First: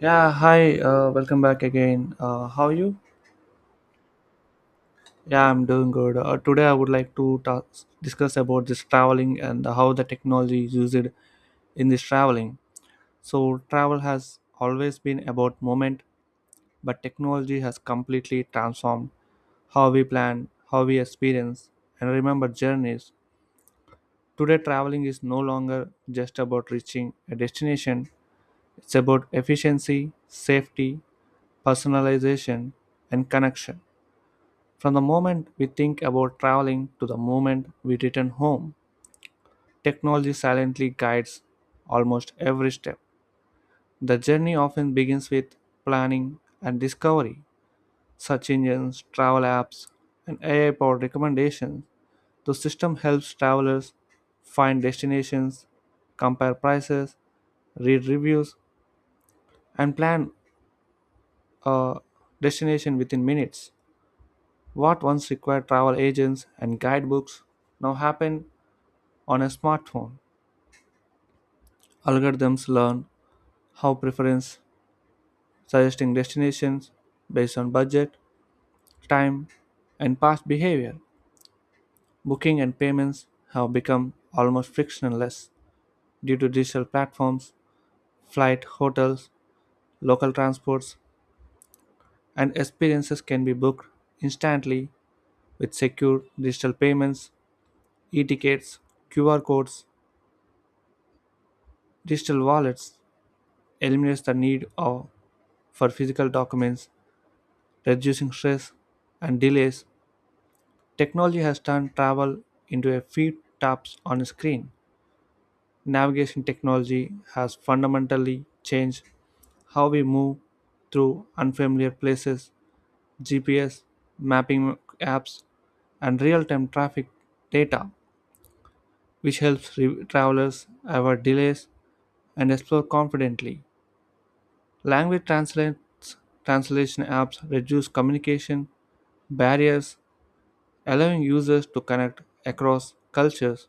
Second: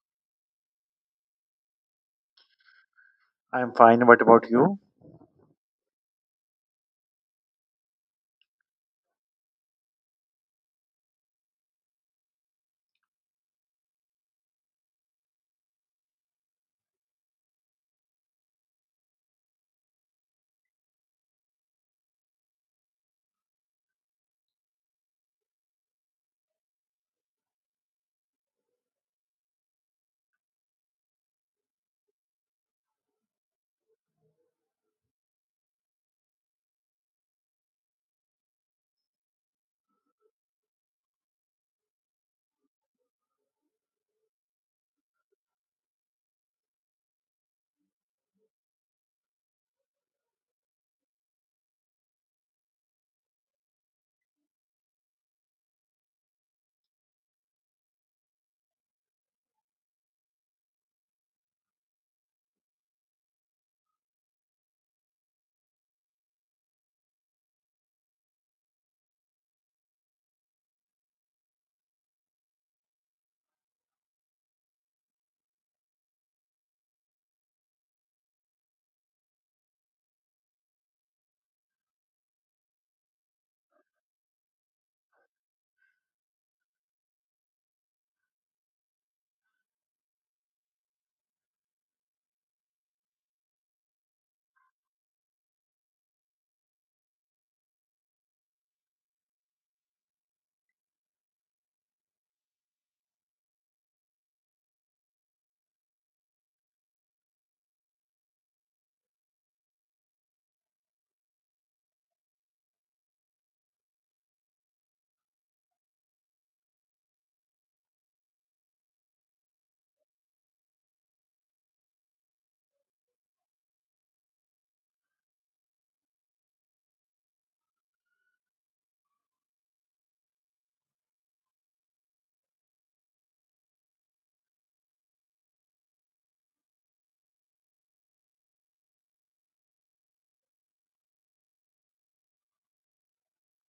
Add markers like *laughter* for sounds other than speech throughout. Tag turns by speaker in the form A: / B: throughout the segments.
A: Yeah, hi, welcome back again. How are you?
B: I'm fine. What about you?
A: Yeah, I'm doing good. Today, I would like to discuss about this traveling and how the technology is used in this traveling. So, travel has always been about moment, but technology has completely transformed how we plan, how we experience, and remember journeys. Today, traveling is no longer just about reaching a destination, it's about efficiency, safety, personalization, and connection. From the moment we think about traveling to the moment we return home, technology silently guides almost every step. The journey often begins with planning and discovery. Search engines, travel apps, and AI powered recommendations. The system helps travelers find destinations, compare prices, read reviews, and plan a destination within minutes. What once required travel agents and guidebooks now happen on a smartphone. Algorithms learn how preference, suggesting destinations based on budget, time, and past behavior. Booking and payments have become almost frictionless due to digital platforms, flight, hotels, local transports, and experiences can be booked instantly with secure digital payments, e-tickets, QR codes, digital wallets eliminates the need of, for physical documents, reducing stress and delays. Technology has turned travel into a few taps on a screen. Navigation technology has fundamentally changed how we move through unfamiliar places. GPS, mapping apps, and real time traffic data, which helps travelers avoid delays and explore confidently. Language translates, translation apps reduce communication barriers, allowing users to connect across cultures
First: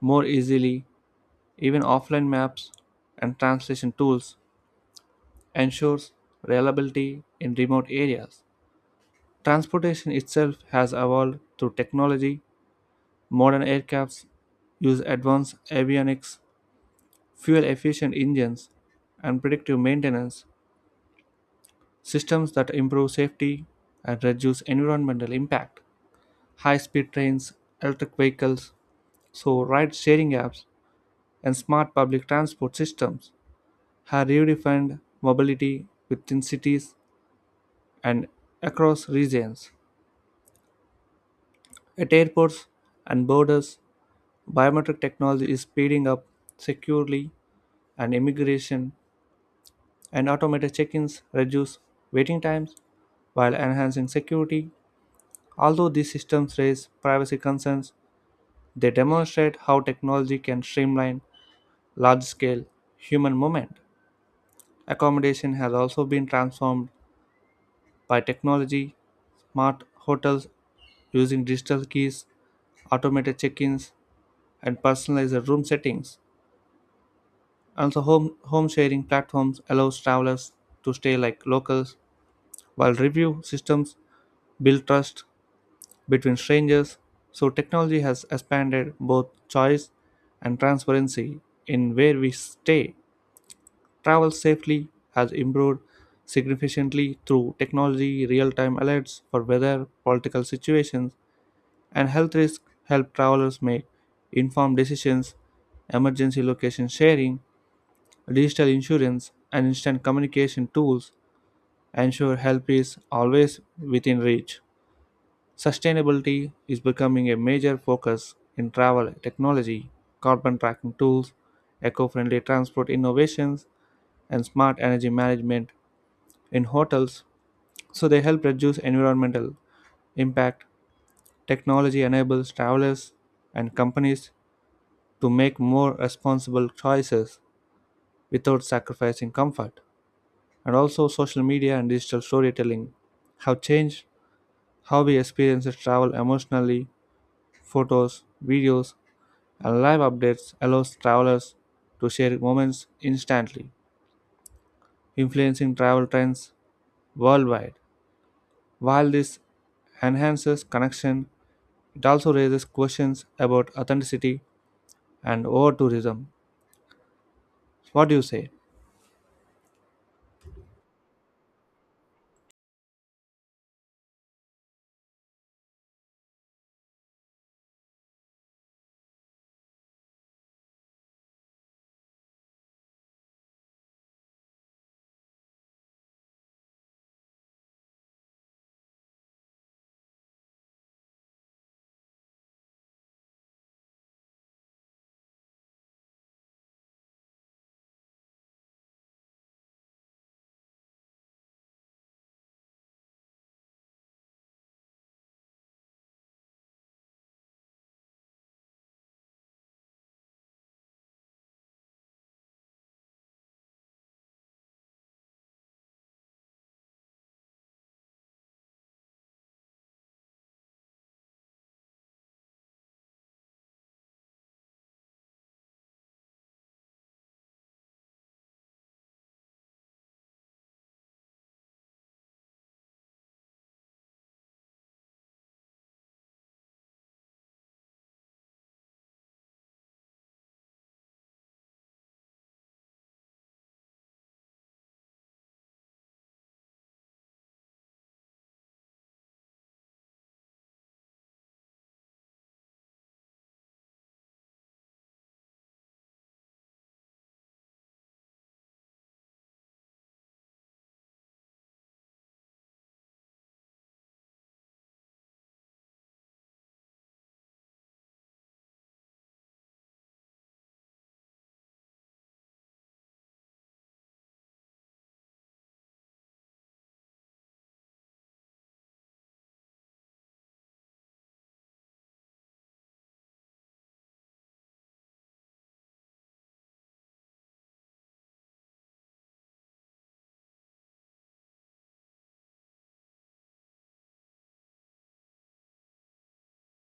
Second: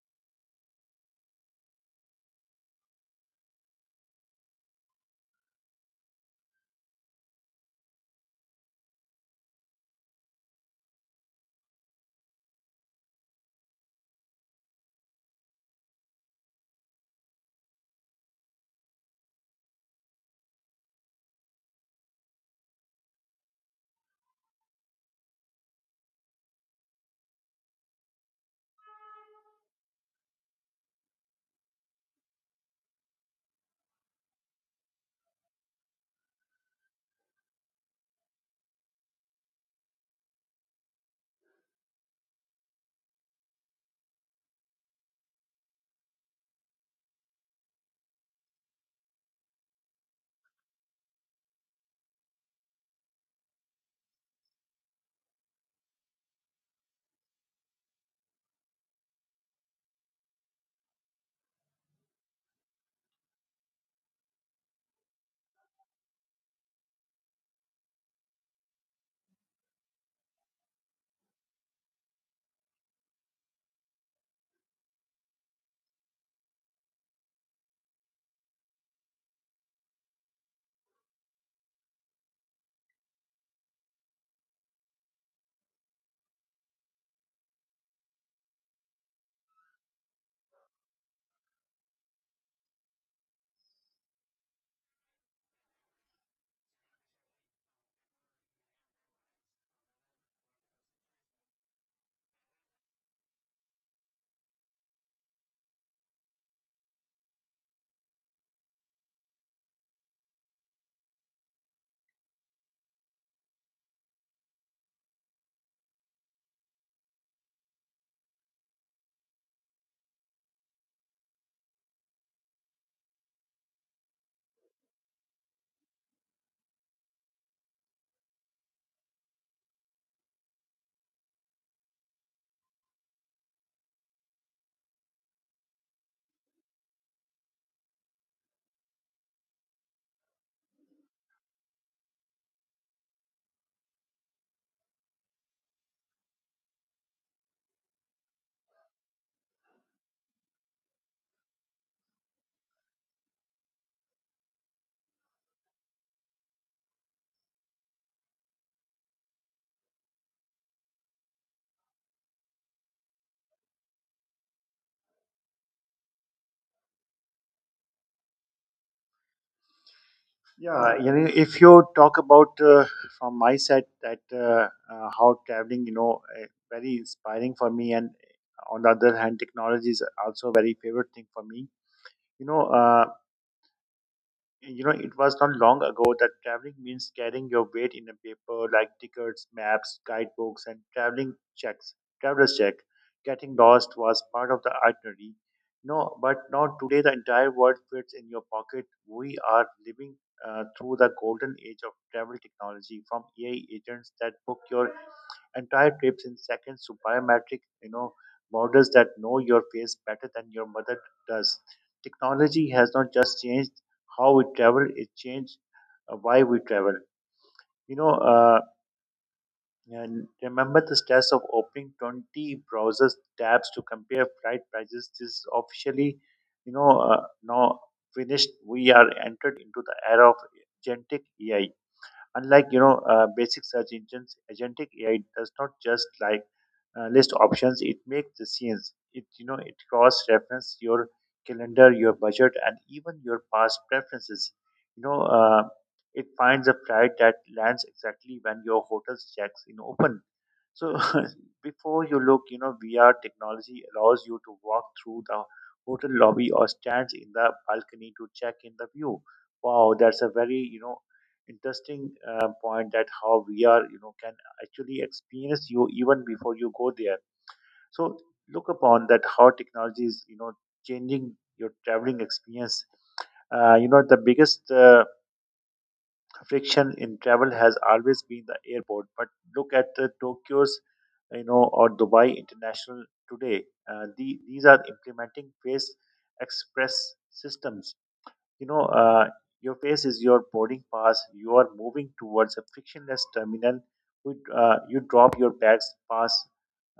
A: more easily. Even offline maps and translation tools ensures reliability in remote areas. Transportation itself has evolved through technology. Modern aircrafts use advanced avionics, fuel efficient engines, and predictive maintenance systems that improve safety and reduce environmental impact. High speed trains, electric vehicles, so ride sharing apps, and smart public transport systems have redefined mobility within cities and across regions. At airports and borders, biometric technology is speeding up securely and immigration and automated check-ins reduce waiting times while enhancing security. Although these systems raise privacy concerns, they demonstrate how technology can streamline large-scale human movement. Accommodation has also been transformed by technology, smart hotels using digital keys, automated check-ins, and personalized room settings. Also, home sharing platforms allows travelers to stay like locals, while review systems build trust between strangers. So, technology has expanded both choice and transparency in where we stay. Travel safely has improved significantly through technology, real time alerts for weather, political situations, and health risks help travelers make informed decisions, emergency location sharing, digital insurance and instant communication tools ensure help is always within reach. Sustainability is becoming a major focus in travel technology, carbon tracking tools, eco friendly transport innovations, and smart energy management in hotels so they help reduce environmental impact. Technology enables travelers and companies to make more responsible choices without sacrificing comfort. And also social media and digital storytelling have changed how we experience travel emotionally. Photos, videos, and live updates allows travelers to share moments instantly, influencing travel trends worldwide. While this enhances connection, it also raises questions about authenticity and over tourism. What do you say?
B: Yeah, you know, if you talk about from my side that how traveling, you know, very inspiring for me, and on the other hand, technology is also a very favorite thing for me. You know, uh, you know, it was not long ago that traveling means carrying your weight in a paper like tickets, maps, guidebooks, and traveling checks, traveler's check. Getting lost was part of the itinerary. No, but now today the entire world fits in your pocket. We are living through the golden age of travel technology, from AI agents that book your entire trips in seconds to biometric, you know, models that know your face better than your mother does. Technology has not just changed how we travel, it changed why we travel, you know uh, and remember the stats of opening 20 browsers tabs to compare flight prices. This is officially, now, finished. We are entered into the era of agentic AI. Unlike basic search engines, agentic AI does not just list options; it makes decisions. It cross reference your calendar, your budget, and even your past preferences. You know uh, it finds a flight that lands exactly when your hotel's checks in open. So *laughs* before you look, you know, VR technology allows you to walk through the hotel lobby or stands in the balcony to check in the view. Wow, that's a very, you know, interesting point that how VR, you know, can actually experience you even before you go there. So look upon that how technology is, you know, changing your traveling experience. You know, the biggest friction in travel has always been the airport. But look at the Tokyo's, you know, or Dubai International today. These are implementing face express systems. you know, uh, your face is your boarding pass. You are moving towards a frictionless terminal. You drop your bags, pass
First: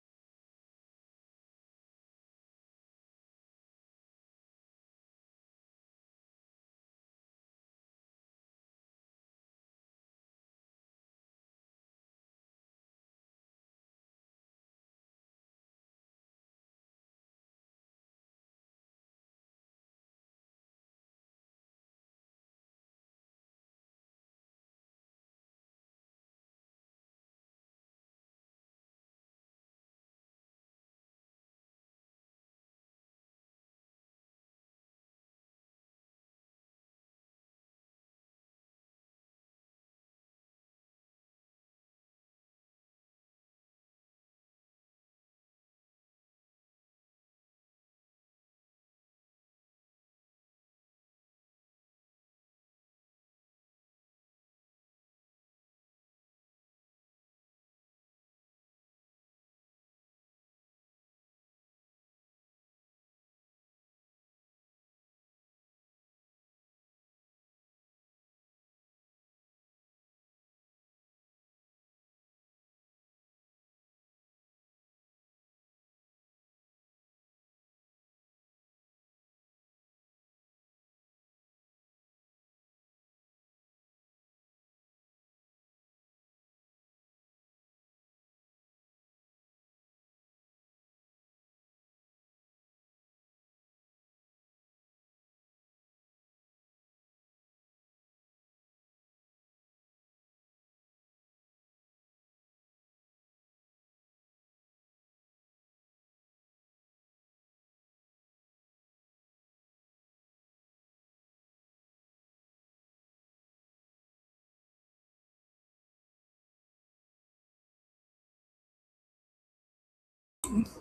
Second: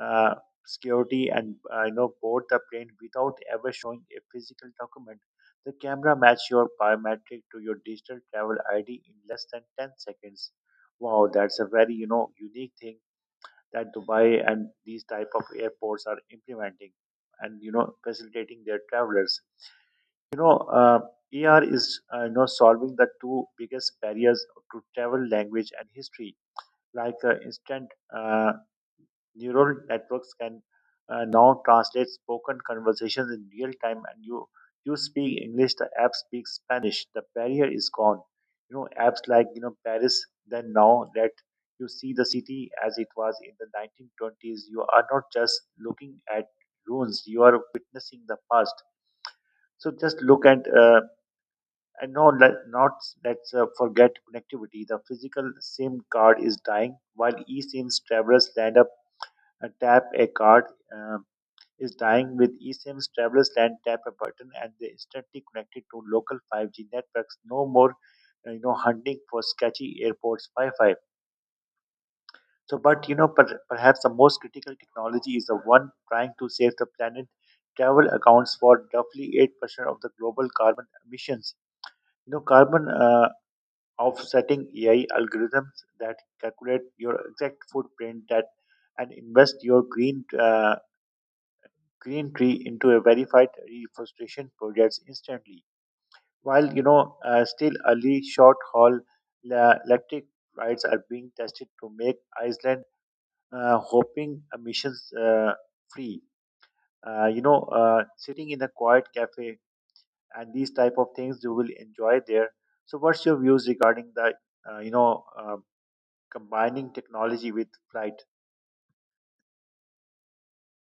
B: uh, security, and you know, board the plane without ever showing a physical document. The camera match your biometric to your digital travel ID in less than 10 seconds. Wow, that's a very, you know, unique thing that Dubai and these type of airports are implementing and, you know, facilitating their travelers. You know, uh, ER is, you know, solving the two biggest barriers to travel: language and history. Like instant uh, neural networks can now translate spoken conversations in real time, and you speak English, the app speaks Spanish. The barrier is gone. You know, apps like, you know, Paris then now let you see the city as it was in the 1920s. You are not just looking at ruins; you are witnessing the past. So just look at and no, let, not let's forget connectivity. The physical SIM card is dying, while eSIMs travelers land up tap a card uh, is dying. With eSIMs, travelers land, tap a button, and they instantly connected to local 5G networks. No more, you know, hunting for sketchy airports Wi-Fi. But you know, perhaps the most critical technology is the one trying to save the planet. Travel accounts for roughly 8% of the global carbon emissions. You know carbon Of setting AI algorithms that calculate your exact footprint, that and invest your green green tree into a verified reforestation projects instantly. While, you know, still early, short haul electric rides are being tested to make Iceland hoping emissions free. Sitting in a quiet cafe, and these type of things you will enjoy there. So, what's your views regarding the, uh, you know uh, combining technology with flight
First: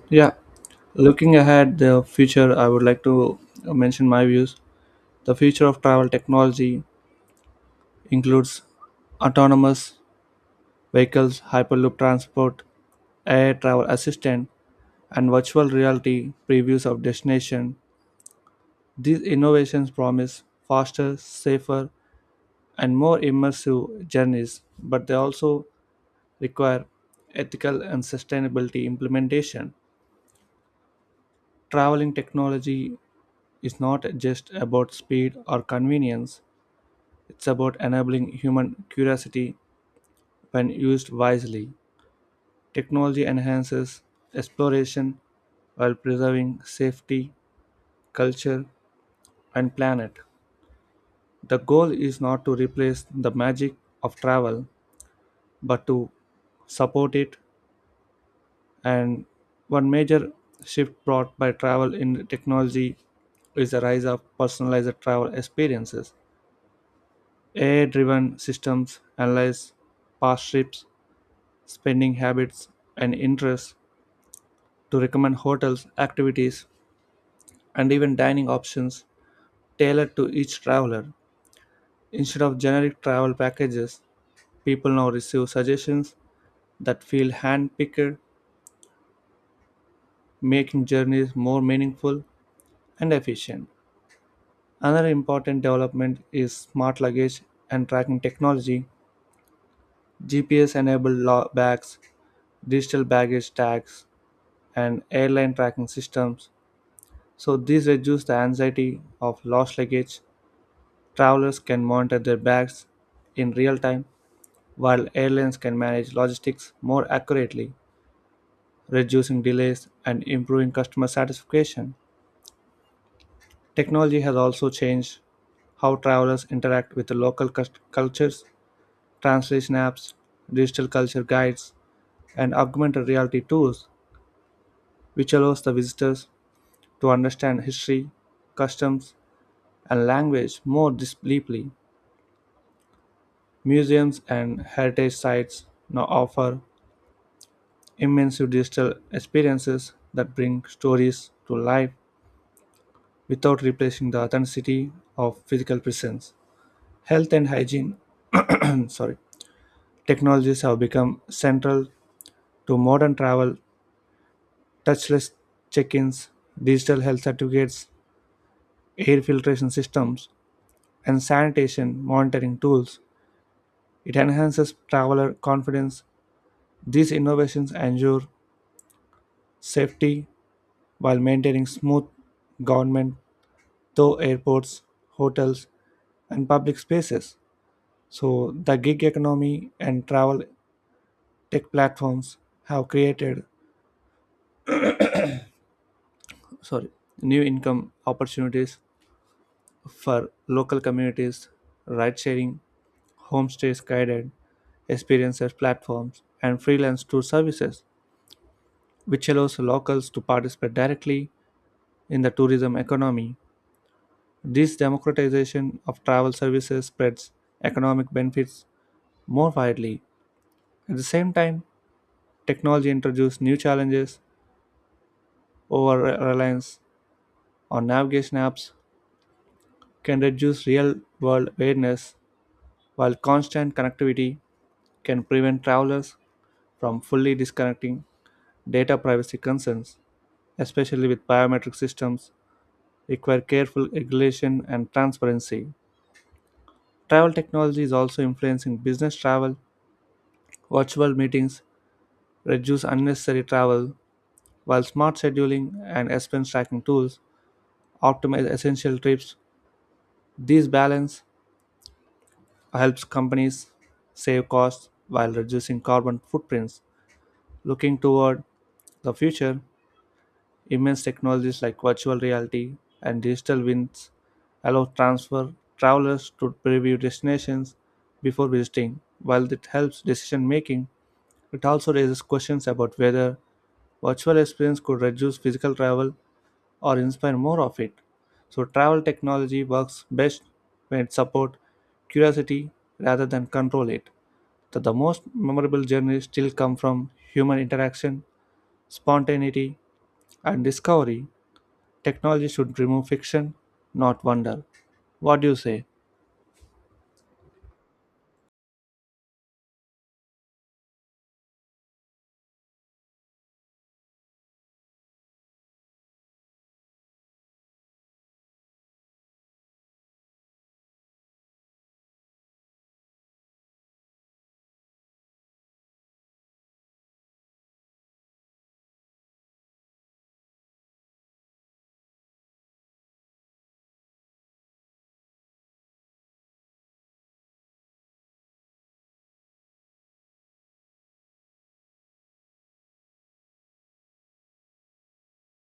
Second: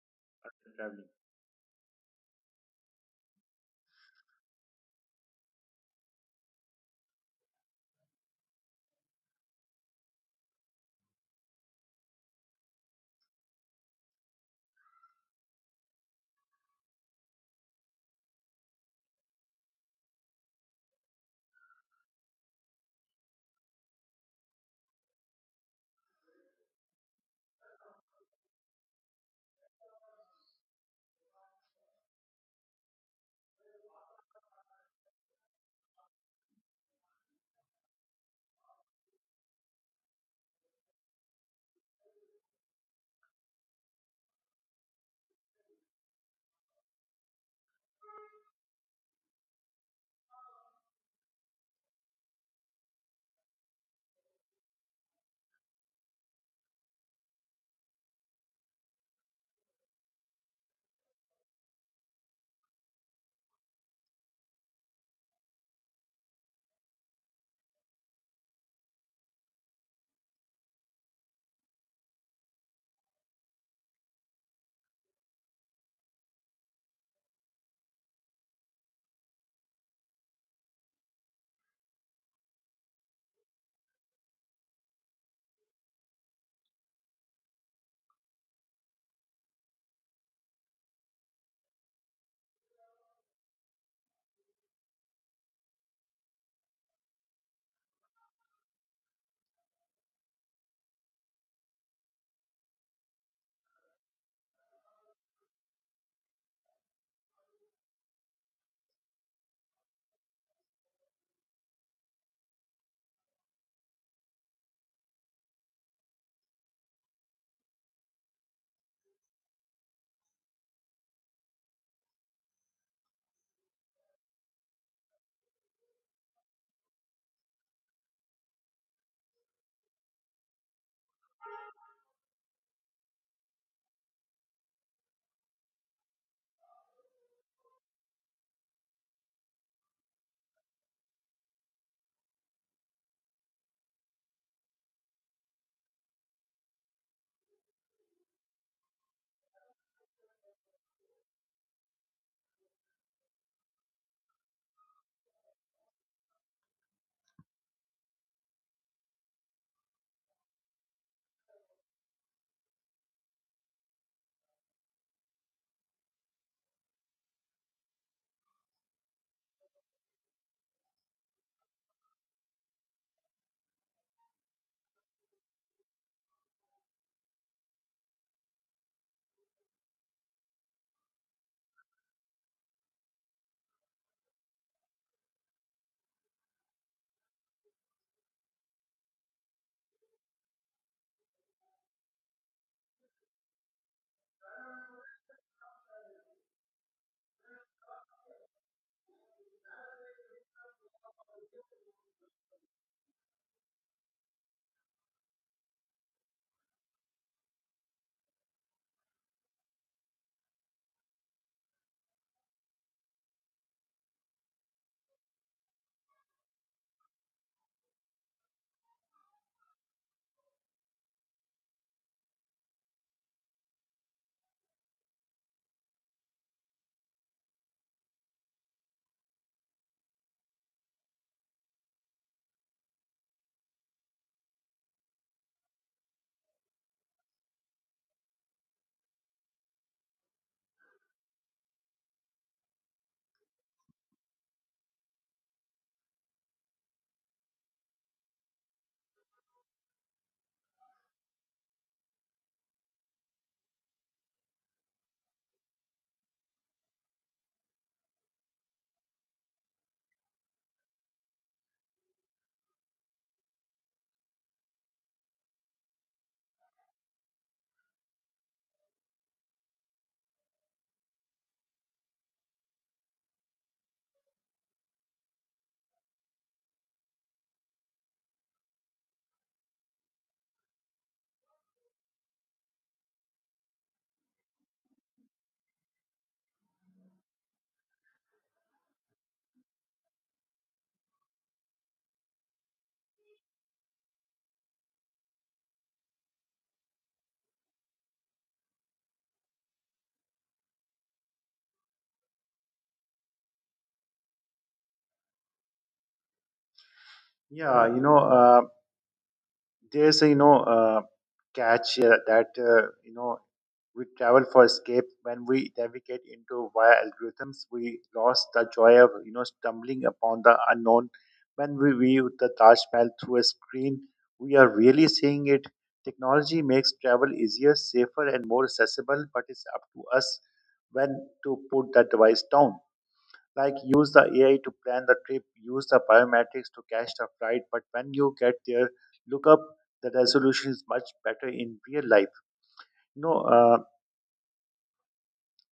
A: Yeah,
B: traveling?
A: looking ahead the future I would like to mention my views the future of travel technology includes autonomous vehicles, hyperloop transport, air travel assistant, and virtual reality previews of destination. These innovations promise faster, safer, and more immersive journeys, but they also require ethical and sustainability implementation. Traveling technology is not just about speed or convenience, it's about enabling human curiosity when used wisely. Technology enhances exploration while preserving safety, culture, and planet. The goal is not to replace the magic of travel, but to support it. And one major shift brought by travel in technology is the rise of personalized travel experiences. AI driven systems analyze past trips, spending habits, and interests to recommend hotels, activities, and even dining options tailored to each traveler. Instead of generic travel packages, people now receive suggestions that feel hand picked, making journeys more meaningful and efficient. Another important development is smart luggage and tracking technology. GPS enabled bags, digital baggage tags, and airline tracking systems. So, these reduce the anxiety of lost luggage. Travelers can monitor their bags in real time while airlines can manage logistics more accurately, reducing delays and improving customer satisfaction. Technology has also changed how travelers interact with the local cultures. Translation apps, digital culture guides, and augmented reality tools, which allows the visitors to understand history, customs, and language more deeply. Museums and heritage sites now offer immersive digital experiences that bring stories to life without replacing the authenticity of physical presence. Health and hygiene mm, sorry, technologies have become central to modern travel, touchless check ins, digital health certificates, air filtration systems, and sanitation monitoring tools. It enhances traveler confidence. These innovations ensure safety while maintaining smooth government, through airports, hotels, and public spaces. So the gig economy and travel tech platforms have created sorry, new income opportunities for local communities, ride sharing, homestays guided experiences platforms, and freelance tour services, which allows locals to participate directly in the tourism economy. This democratization of travel services spreads economic benefits more widely. At the same time, technology introduced new challenges over reliance on navigation apps can reduce real world awareness, while constant connectivity can prevent travelers from fully disconnecting data privacy concerns, especially with biometric systems, require careful regulation and transparency. Travel technology is also influencing business travel. Virtual meetings reduce unnecessary travel, while smart scheduling and expense tracking tools optimize essential trips. This balance helps companies save costs while reducing carbon footprints. Looking toward the future, immense technologies like virtual reality and digital winds allow transfer travelers to preview destinations before visiting. While it helps decision making, it also raises questions about whether virtual experience could reduce physical travel or inspire more of it. So travel technology works best when it supports curiosity rather than control it. That the most memorable journeys still come from human interaction, spontaneity, and discovery, technology should remove fiction, not wonder. What do you say?
B: Yeah, you know, there's a, catch here that, you know, we travel for escape. When we navigate into via algorithms, we lost the joy of, you know, stumbling upon the unknown. When we view the Taj Mahal through a screen, we are really seeing it. Technology makes travel easier, safer, and more accessible, but it's up to us when to put that device down. Like use the AI to plan the trip, use the biometrics to catch the flight, but when you get there, look up, the resolution is much better in real life. You know, uh,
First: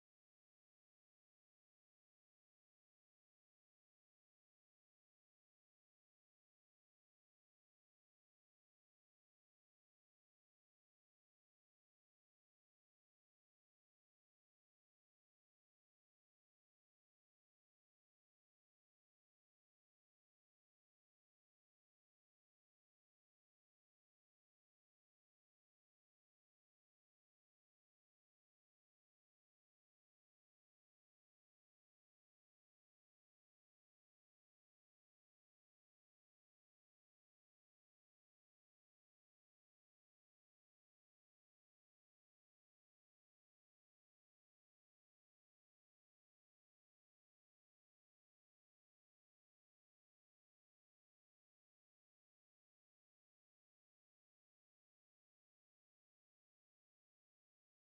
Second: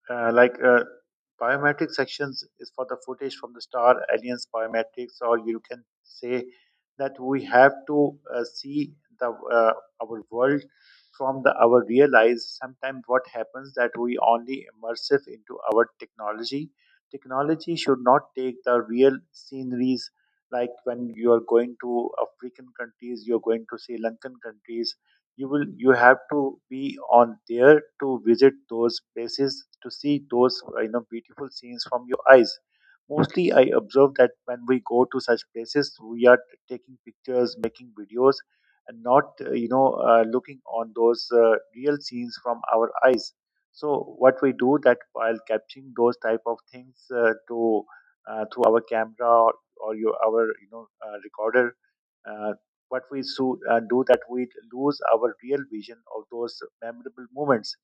B: uh, like uh, Biometric sections is for the footage from the star aliens biometrics, or you can say that we have to see the our world from the our real eyes. Sometimes what happens that we only immersive into our technology. Technology should not take the real sceneries. Like when you are going to African countries, you're going to Sri Lankan countries, you have to be on there to visit those places, to see those, you know, beautiful scenes from your eyes. Mostly I observe that when we go to such places, we are taking pictures, making videos, and not, looking on those real scenes from our eyes. So what we do that, while capturing those type of things, to through our camera, or your our recorder, uh, do that we lose our real vision of those memorable moments.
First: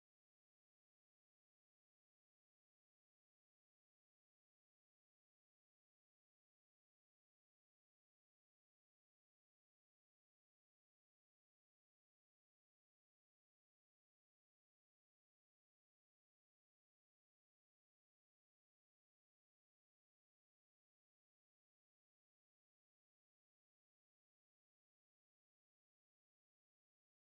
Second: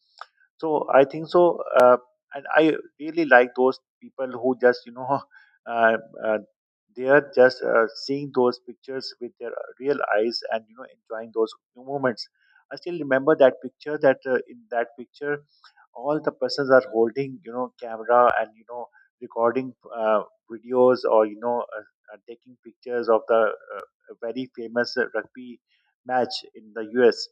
B: So I think so, and I really like those people who just, you know, *laughs* uh, uh, they are just, seeing those pictures with their real eyes and, you know, enjoying those moments. I still remember that picture that, in that picture all the persons are holding, you know, camera and, you know, recording uh, videos, or, taking pictures of the, a very famous rugby match in the US.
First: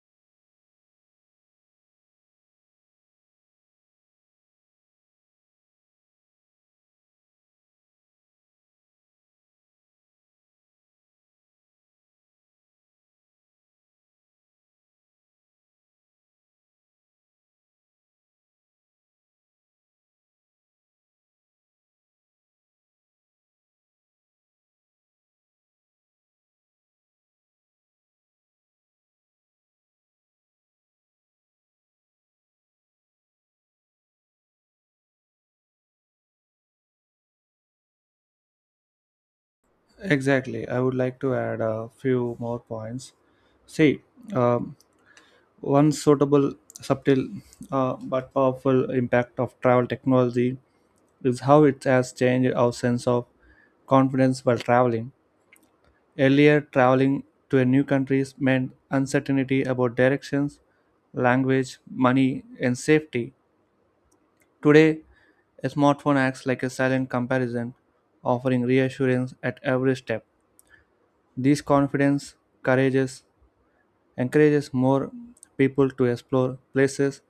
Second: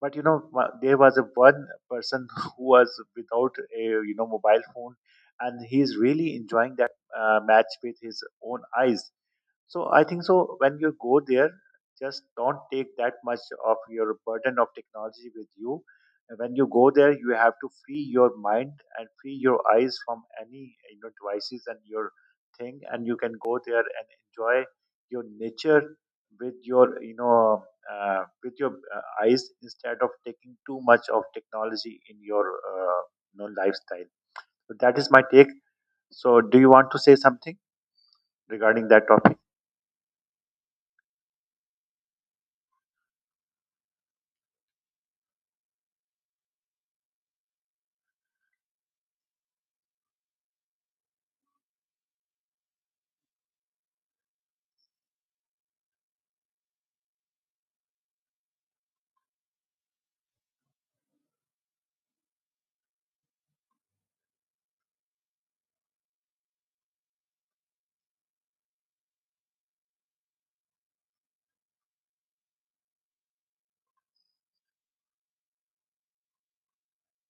B: But you know, there was a one person *laughs* who was without a, you know, mobile phone, and he's really enjoying that match with his own eyes. So I think so, when you go there, just don't take that much of your burden of technology with you. And when you go there, you have to free your mind and free your eyes from any, you know, devices and your thing, and you can go there and enjoy your nature with your, you know, with your eyes, instead of taking too much of technology in your, you know, lifestyle. So that is my take. So do you want to say something regarding that topic?
A: Exactly. I would like to add a few more points. See, um, one subtle, but powerful impact of travel technology is how it has changed our sense of confidence while traveling. Earlier, traveling to a new country meant uncertainty about directions, language, money, and safety. Today, a smartphone acts like a silent comparison, offering reassurance at every step. This confidence courageous, encourages more people to explore places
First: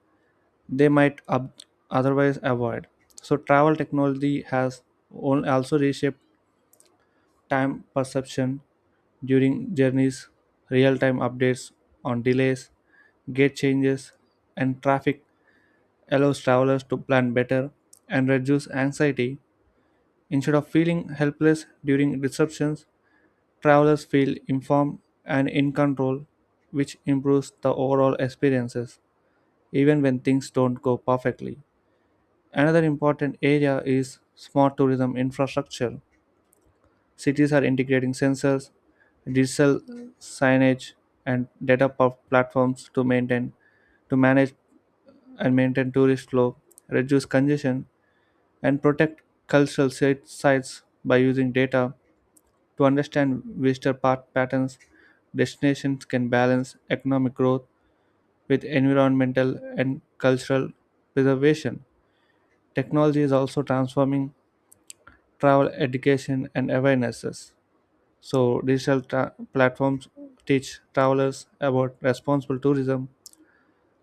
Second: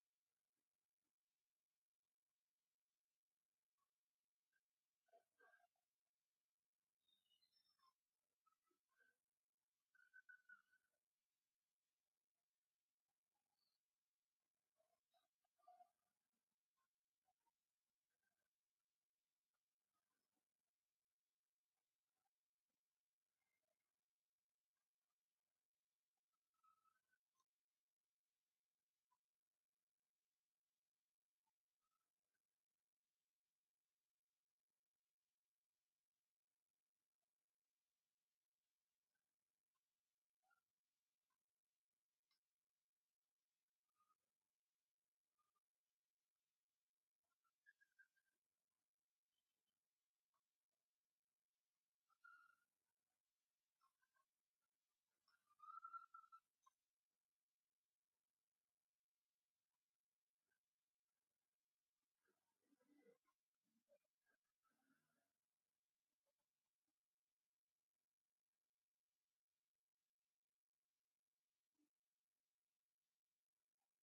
A: they might otherwise avoid. So, travel technology has also reshaped time perception during journeys, real time updates on delays, gate changes, and traffic allows travelers to plan better and reduce anxiety. Instead of feeling helpless during disruptions, travelers feel informed and in control, which improves the overall experiences, even when things don't go perfectly. Another important area is smart tourism infrastructure. Cities are integrating sensors, digital signage, and data platforms to manage and maintain tourist flow, reduce congestion, and protect cultural sites by using data to understand visitor patterns, destinations can balance economic growth with environmental and cultural preservation. Technology is also transforming travel education and awarenesses. So, digital platforms teach travelers about responsible tourism,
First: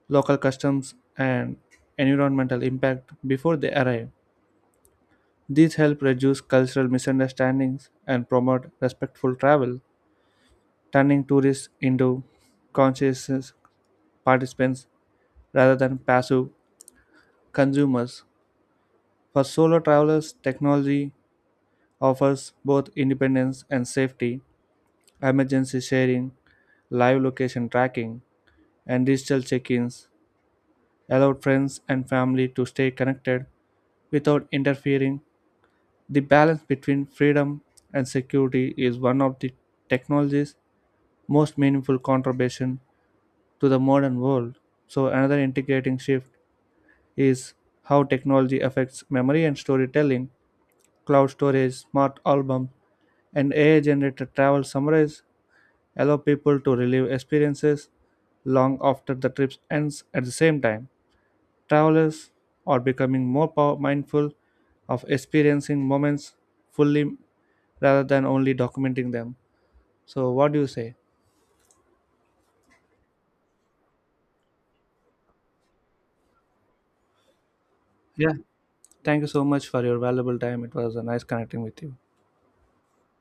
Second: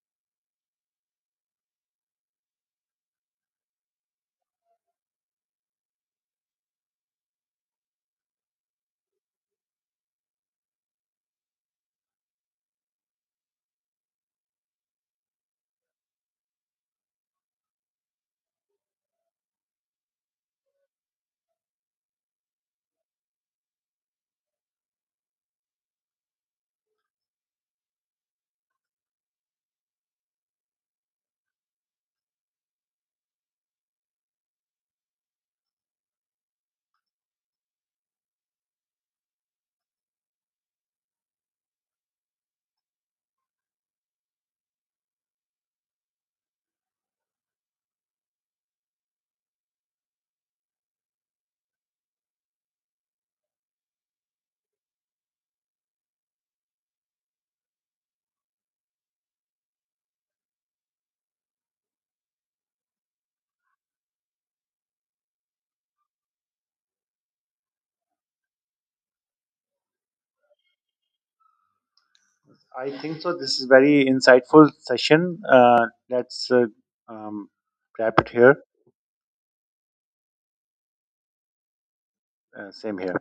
A: local customs, and environmental impact before they arrive. These help reduce cultural misunderstandings and promote respectful travel, turning tourists into conscientious participants rather than passive consumers. For solo travelers, technology offers both independence and safety, emergency sharing, live location tracking, and digital check ins allow friends and family to stay connected without interfering. The balance between freedom and security is one of the technology's most meaningful contribution to the modern world. So another integrating shift is how technology affects memory and storytelling. Cloud storage, smart album, and AI generated travel summaries allow people to relive experiences long after the trip ends at the same time. Travelers are becoming more mindful of experiencing moments fully rather than only documenting them. So, what do you say?
B: I think so. This is very insightful session. Let's um, wrap it
A: Yeah.
B: here.
A: Thank you so much for your valuable time. It was a nice connecting with you.
B: Same here.